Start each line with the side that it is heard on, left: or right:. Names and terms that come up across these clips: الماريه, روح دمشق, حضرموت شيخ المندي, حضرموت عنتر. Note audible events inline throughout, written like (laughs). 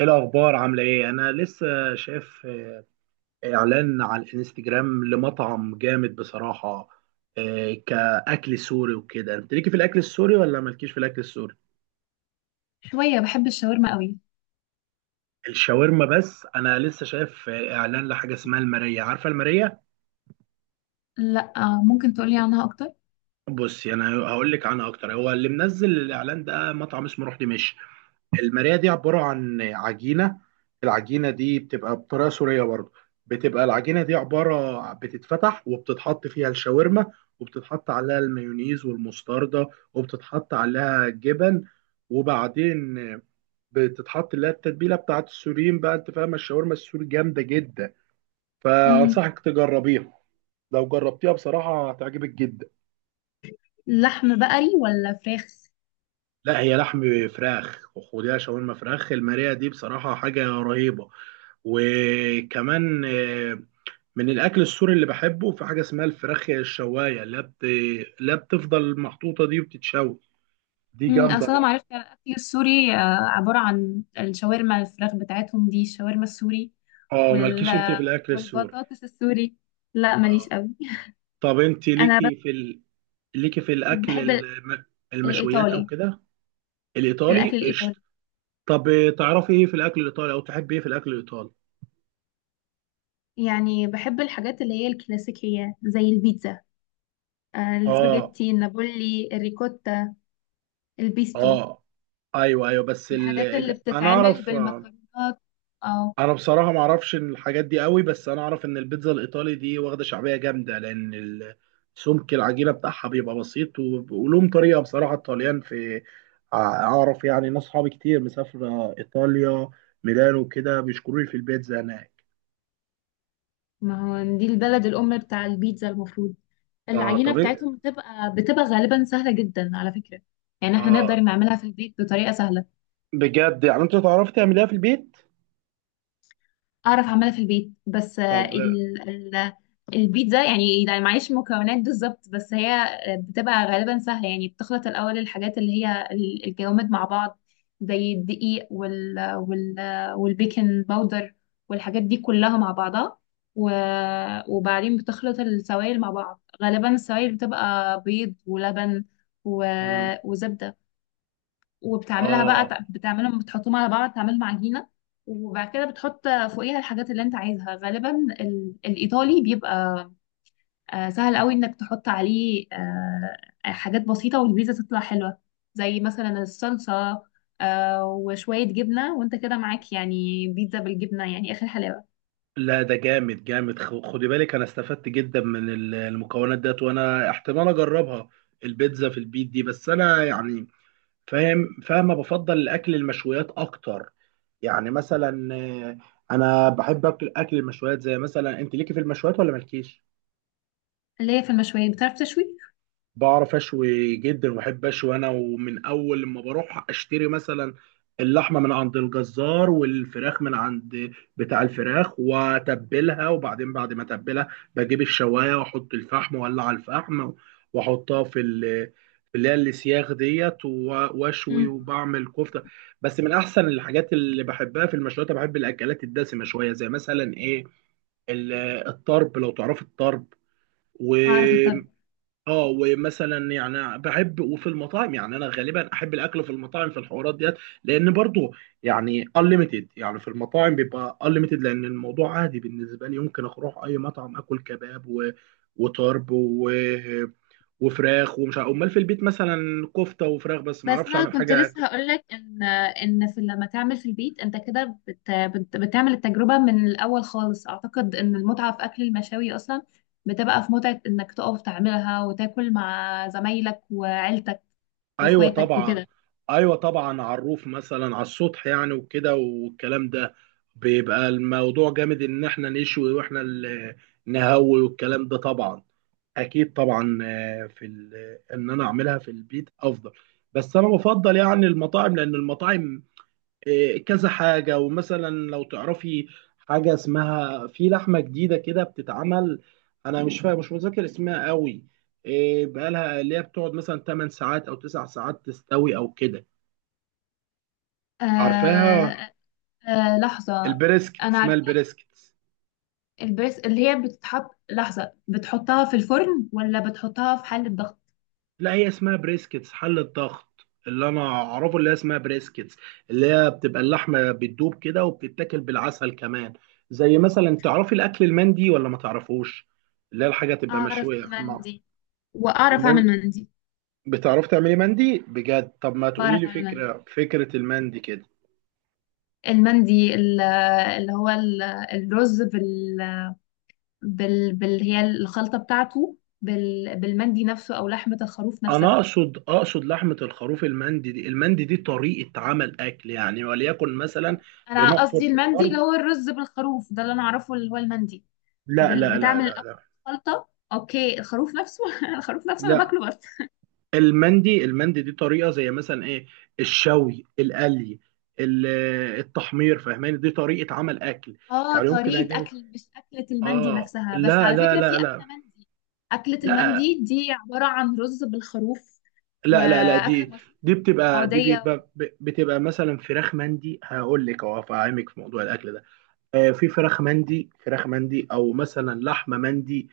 right: ايه الاخبار؟ عامله ايه؟ انا لسه شايف اعلان على الانستجرام لمطعم جامد بصراحه. إيه كاكل سوري وكده؟ انت ليكي في الاكل السوري ولا مالكيش في الاكل السوري؟
left: شوية بحب الشاورما قوي.
right: الشاورما بس انا لسه شايف اعلان لحاجه اسمها الماريه. عارفه الماريه؟
left: لا. ممكن تقولي عنها أكتر؟
right: بصي انا هقول لك عنها اكتر. هو اللي منزل الاعلان ده مطعم اسمه روح دمشق. الماريه دي عباره عن عجينه. العجينه دي بتبقى بطريقه سوريه برضه. بتبقى العجينه دي عباره بتتفتح وبتتحط فيها الشاورما، وبتتحط عليها المايونيز والمستردة، وبتتحط عليها جبن، وبعدين بتتحط اللي هي التتبيله بتاعت السوريين. بقى انت فاهم الشاورما السوري جامده جدا،
left: امم.
right: فانصحك تجربيها. لو جربتيها بصراحه هتعجبك جدا.
left: لحم بقري ولا فراخ؟
right: لا، هي لحم فراخ، وخديها شاورما فراخ. الماريه دي بصراحه حاجه رهيبه. وكمان من الاكل السوري اللي بحبه في حاجه اسمها الفراخ الشوايه. لا، بتفضل محطوطه دي وبتتشوي، دي جامده
left: أصل أنا
right: بقى.
left: معرفتي على الأكل السوري، عبارة عن الشاورما. الفراخ بتاعتهم دي الشاورما السوري
right: اه،
left: وال...
right: مالكيش انت في الاكل السوري؟
left: والبطاطس السوري. لا ماليش
right: اه.
left: قوي.
right: طب انت
left: (laughs) انا
right: ليكي في
left: بحب
right: المشويات او
left: الايطالي،
right: كده؟ الايطالي
left: الاكل الايطالي.
right: قشطه. طب تعرفي ايه في الاكل الايطالي او تحبي ايه في الاكل الايطالي؟
left: يعني بحب الحاجات اللي هي الكلاسيكيه زي البيتزا،
right: اه.
left: السباجيتي النابولي الريكوتا البيستو،
right: اه. ايوه ايوه، بس
left: الحاجات اللي
right: انا
left: بتتعمل
right: اعرف.
left: بالمكرونات. اه.
right: انا بصراحه ما اعرفش الحاجات دي قوي، بس انا اعرف ان البيتزا الايطالي دي واخده شعبيه جامده. سمك العجينه بتاعها بيبقى بسيط، ولهم طريقه بصراحه الطليان في، اعرف يعني ناس صحابي كتير مسافره ايطاليا، ميلانو وكده، بيشكروا لي في البيتزا هناك.
left: ما هو دي البلد الأم بتاع البيتزا المفروض.
right: اه،
left: العجينة
right: طب ايه؟
left: بتاعتهم بتبقى غالبا سهلة جدا على فكرة. يعني احنا
right: اه.
left: نقدر نعملها في البيت بطريقة سهلة.
right: بجد يعني انت تعرف تعمليها في البيت؟
left: اعرف اعملها في البيت، بس
right: طب
left: البيتزا يعني لا معيش مكونات بالظبط، بس هي بتبقى غالبا سهله. يعني بتخلط الاول الحاجات اللي هي الجوامد مع بعض زي الدقيق والبيكنج باودر والحاجات دي كلها مع بعضها. و... وبعدين بتخلط السوائل مع بعض، غالبا السوائل بتبقى بيض ولبن و...
right: مم.
left: وزبدة، وبتعملها بقى،
right: اه.
left: بتعملهم، بتحطهم على بعض تعملهم عجينة. وبعد كده بتحط فوقيها الحاجات اللي انت عايزها. غالبا الإيطالي بيبقى سهل قوي انك تحط عليه حاجات بسيطة والبيتزا تطلع حلوة، زي مثلا الصلصة، وشوية جبنة، وانت كده معاك يعني بيتزا بالجبنة، يعني آخر حلاوة.
right: لا، ده جامد جامد، خدي بالك انا استفدت جدا من المكونات ديت، وانا احتمال اجربها البيتزا في البيت دي. بس انا يعني فاهم، فاهمه، بفضل الاكل المشويات اكتر. يعني مثلا انا بحب اكل، اكل المشويات. زي مثلا انت ليكي في المشويات ولا مالكيش؟
left: اللي هي في المشويات، بتعرف تشوي؟
right: بعرف اشوي جدا، وبحب اشوي انا. ومن اول لما بروح اشتري مثلا اللحمه من عند الجزار، والفراخ من عند بتاع الفراخ، واتبلها، وبعدين بعد ما اتبلها بجيب الشوايه واحط الفحم واولع الفحم، واحطها في في اللي هي السياخ ديت واشوي
left: مم.
right: وبعمل كفته. بس من احسن الحاجات اللي بحبها في المشويات، أنا بحب الاكلات الدسمه شويه، زي مثلا ايه، ال- الطرب لو تعرف،
left: أعرف أطبخ.
right: الطرب. اه. ومثلا يعني بحب، وفي المطاعم يعني انا غالبا احب الاكل في المطاعم في الحوارات ديت، لان برضو يعني unlimited، يعني في المطاعم بيبقى unlimited. لان الموضوع عادي بالنسبه لي، يمكن اروح اي مطعم اكل كباب وطرب وفراخ ومش عارف، امال في البيت مثلا كفته وفراخ، بس ما
left: بس
right: اعرفش
left: انا
right: اعمل
left: كنت
right: حاجه.
left: لسه هقولك ان في، لما تعمل في البيت انت كده بت بت بتعمل التجربه من الاول خالص. اعتقد ان المتعه في اكل المشاوي اصلا بتبقى في متعه انك تقف تعملها وتاكل مع زمايلك وعيلتك
right: ايوه
left: واخواتك
right: طبعا.
left: وكده.
right: ايوه طبعا، عروف مثلا على السطح يعني وكده، والكلام ده بيبقى الموضوع جامد، ان احنا نشوي واحنا اللي نهوي، والكلام ده طبعا. اكيد طبعا، ان انا اعملها في البيت افضل، بس انا بفضل يعني المطاعم لان المطاعم كذا حاجة. ومثلا لو تعرفي حاجة اسمها، في لحمة جديدة كده بتتعمل، أنا مش فاهم، مش متذكر اسمها قوي، بقالها اللي هي بتقعد مثلا 8 ساعات أو 9 ساعات تستوي أو كده. عارفاها؟
left: آه. آه، لحظه.
right: البريسكت،
left: انا
right: اسمها
left: عارفه
right: البريسكت.
left: البريس، اللي هي بتتحط، لحظه، بتحطها في الفرن ولا بتحطها في حله ضغط؟
right: لا، هي اسمها بريسكتس، حل الضغط اللي أنا أعرفه اللي هي اسمها بريسكتس، اللي هي بتبقى اللحمة بتدوب كده، وبتتاكل بالعسل كمان. زي مثلا، تعرفي الأكل المندي ولا ما تعرفوش؟ اللي هي الحاجة تبقى
left: اعرف
right: مشوية.
left: المندي واعرف اعمل مندي.
right: بتعرف تعملي مندي بجد؟ طب ما تقولي
left: بعرف
right: لي
left: اعمل مندي.
right: فكرة، المندي كده.
left: المندي اللي هو ال- الرز بال بال بال هي الخلطة بتاعته، بالمندي نفسه أو لحمة الخروف
right: انا
left: نفسها.
right: اقصد، لحمة الخروف. المندي دي، المندي دي طريقة عمل اكل يعني، وليكن مثلا
left: أنا
right: بنحفر
left: قصدي
right: في
left: المندي اللي
right: الارض.
left: هو الرز بالخروف، ده اللي أنا أعرفه اللي هو المندي.
right: لا لا لا
left: بتعمل
right: لا
left: الأول
right: لا.
left: الخلطة، أوكي، الخروف نفسه، (laughs) الخروف نفسه أنا
right: لا،
left: باكله برضه.
right: المندي، المندي دي طريقة، زي مثلا ايه، الشوي، القلي، ال- التحمير. فاهماني؟ دي طريقة عمل اكل،
left: اه،
right: يعني يمكن
left: طريقة
right: اجيب.
left: أكل مش أكلة. المندي
right: اه
left: نفسها بس،
right: لا
left: على
right: لا
left: فكرة، في
right: لا لا،
left: أكلة مندي. أكلة
right: لا
left: المندي دي عبارة عن رز بالخروف،
right: لا لا، لا
left: وأكلة
right: دي،
left: مشهورة
right: دي بتبقى، دي
left: سعودية.
right: بيبقى بتبقى مثلا فراخ مندي. هقول لك اهو، هفهمك في موضوع الاكل ده. في فراخ مندي، فراخ مندي، او مثلا لحمه مندي،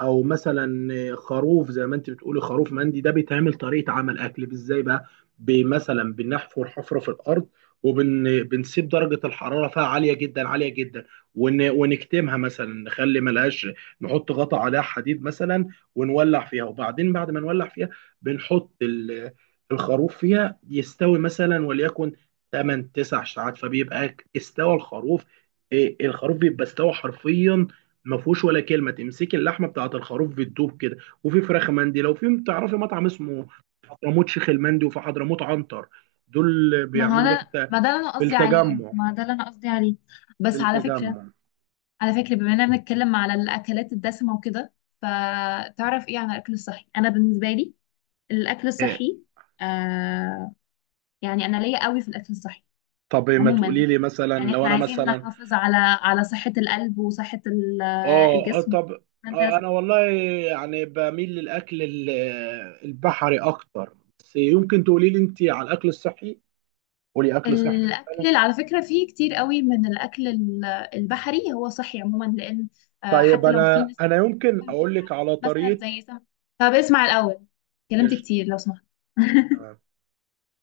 right: او مثلا خروف زي ما انت بتقولي، خروف مندي. ده بيتعمل طريقه عمل اكل ازاي بقى؟ مثلا بنحفر حفره في الارض، وبنسيب درجه الحراره فيها عاليه جدا عاليه جدا، ونكتمها، مثلا نخلي ملهاش، نحط غطا عليها حديد مثلا، ونولع فيها، وبعدين بعد ما نولع فيها بنحط الخروف فيها يستوي، مثلا وليكن 8 9 ساعات، فبيبقى استوى الخروف. الخروف بيبقى استوى حرفيا، ما فيهوش ولا كلمه، تمسكي اللحمه بتاعه الخروف بتدوب كده. وفي فراخ مندي، لو في تعرفي مطعم اسمه حضرموت شيخ المندي، وفي حضرموت عنتر، دول
left: ما هو
right: بيعملوا ده
left: انا، ما ده اللي انا
right: في
left: قصدي عليه،
right: التجمع
left: ما ده اللي انا قصدي عليه.
right: في
left: بس على فكرة
right: التجمع
left: على فكرة بما اننا بنتكلم على الاكلات الدسمة وكده، فتعرف ايه عن الاكل الصحي؟ انا بالنسبة لي الاكل
right: إيه.
left: الصحي، آه، يعني انا ليا قوي في الاكل الصحي
right: طب ما
left: عموما.
right: تقولي لي مثلا،
left: يعني
right: لو
left: احنا
right: انا
left: عايزين
right: مثلا،
left: نحافظ على صحة القلب وصحة
right: اه
left: الجسم.
right: طب.
left: فانت،
right: آه، انا والله يعني بميل البحري اكتر، بس يمكن تقولي لي انت على الاكل الصحي، قولي اكل صحي مثلا.
left: الأكل على فكرة فيه كتير قوي من البحري، هو صحي عموما، لأن
right: طيب
left: حتى لو في
right: انا،
left: ناس
right: انا يمكن
left: بتبقى
right: اقول لك
left: عليه
right: على
left: مثلا
right: طريقه.
left: زي سم. طب اسمع الأول، كلمت
right: قشطه.
left: كتير لو سمحت. (laughs)
right: تمام،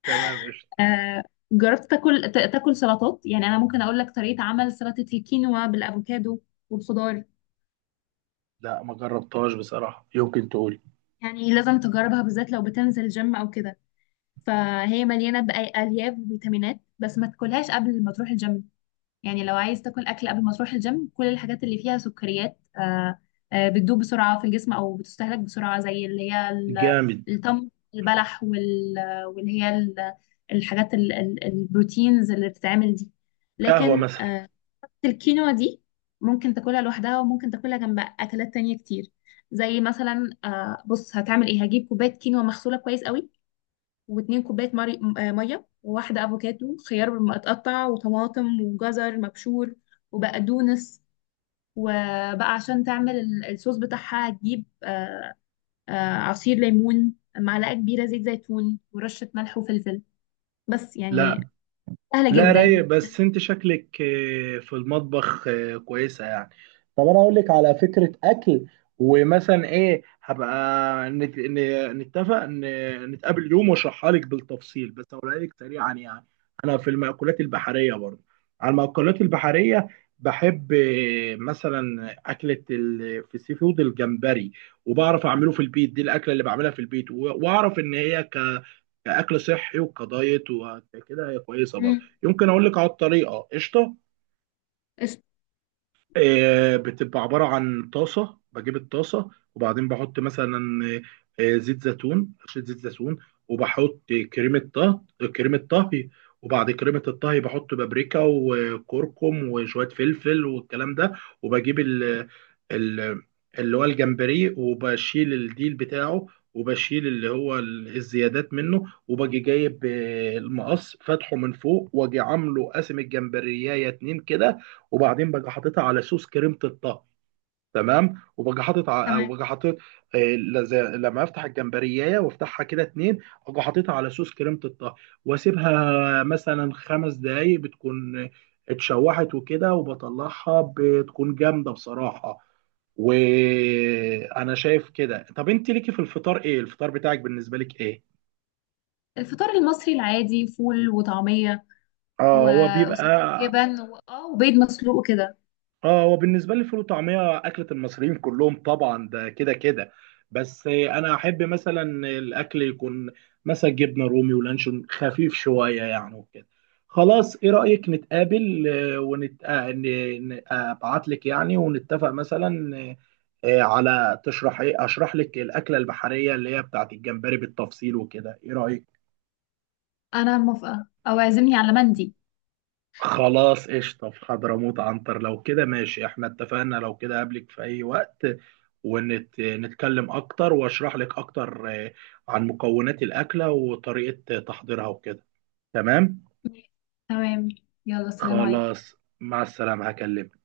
right: تمام قشطه.
left: آه، جربت تاكل تاكل سلطات؟ يعني أنا ممكن أقول لك طريقة عمل سلطة الكينوا بالأفوكادو والخضار.
right: لا، ما جربتهاش بصراحه، يمكن تقولي.
left: يعني لازم تجربها، بالذات لو بتنزل جيم أو كده، فهي مليانة بألياف وفيتامينات. بس ما تاكلهاش قبل ما تروح الجيم. يعني لو عايز تاكل اكل قبل ما تروح الجيم، كل الحاجات اللي فيها سكريات، بتدوب بسرعه في الجسم او بتستهلك بسرعه، زي اللي هي
right: جامد.
left: التمر البلح الحاجات البروتينز اللي بتتعمل دي.
right: قهوه
left: لكن
right: مثلا.
left: الكينوا دي ممكن تاكلها لوحدها وممكن تاكلها جنب اكلات تانية كتير، زي مثلا، بص هتعمل ايه. هجيب كوبايه كينوا مغسوله كويس قوي، واتنين كوباية مري... م- آه، مية، و1 أفوكادو، خيار متقطع وطماطم وجزر مبشور وبقدونس. وبقى عشان تعمل الصوص بتاعها، هتجيب عصير ليمون، معلقة كبيرة زيت زيتون، ورشة ملح وفلفل. بس يعني
right: لا
left: سهلة
right: لا،
left: جدا.
right: رايق. بس انت شكلك في المطبخ كويسة يعني. طب انا اقول لك على فكرة اكل. ومثلا ايه، هبقى نتفق، نتقابل يوم واشرحها لك بالتفصيل. بس اقولها لك سريعا يعني، انا في المأكولات البحرية برضه، على المأكولات البحرية، بحب مثلا أكلة في السي فود الجمبري. وبعرف أعمله في البيت، دي الأكلة اللي بعملها في البيت. وأعرف إن هي كأكل صحي وكدايت وكده، هي كويسة برضه.
left: امم
right: يمكن أقول لك على الطريقة. قشطة.
left: قشطة.
right: بتبقى عبارة عن طاسة، بجيب الطاسة وبعدين بحط مثلا زيت زيتون، رشة زيت زيتون، وبحط كريمة طهي كريمة طهي، وبعد كريمة الطهي بحط بابريكا وكركم وشوية فلفل والكلام ده. وبجيب ال ال اللي هو الجمبري، وبشيل الديل بتاعه، وبشيل اللي الزيادات منه، وباجي جايب المقص فاتحه من فوق، واجي عامله قاسم الجمبريايه اتنين كده، وبعدين باجي حاططها على صوص كريمه الطهي. تمام. وباجي
left: تمام.
right: حاطط لما افتح الجمبريايه وافتحها كده اتنين، اجي حاططها على صوص كريمه الطهي، واسيبها مثلا 5 دقايق، بتكون اتشوحت وكده، وبطلعها بتكون جامده بصراحه، وانا شايف كده. طب انت ليكي في الفطار ايه؟ الفطار بتاعك بالنسبه لك ايه؟
left: الفطار المصري العادي، فول وطعمية
right: اه
left: و...
right: هو بيبقى.
left: وساعات جبن اه، وبيض مسلوق كده.
right: اه هو بالنسبه لي، الفول وطعميه اكله المصريين كلهم طبعا، ده كده كده. بس انا احب مثلا الاكل يكون مثلا جبنه رومي ولانشون خفيف شويه يعني وكده. خلاص، ايه رايك نتقابل، آه، ونت ابعت لك يعني، ونتفق مثلا على تشرح، ايه اشرح لك الاكله البحريه اللي هي بتاعت الجمبري بالتفصيل وكده، ايه رايك؟
left: أنا موافقة، أو اعزمني على مندي.
right: خلاص، قشطة، في حضرموت عنتر لو كده، ماشي احنا اتفقنا. لو كده قابلك في أي وقت، ونتكلم أكتر، وأشرح لك أكتر عن مكونات الأكلة وطريقة تحضيرها وكده. تمام؟
left: تمام. يلا السلام عليكم.
right: خلاص، مع السلامة، هكلمك.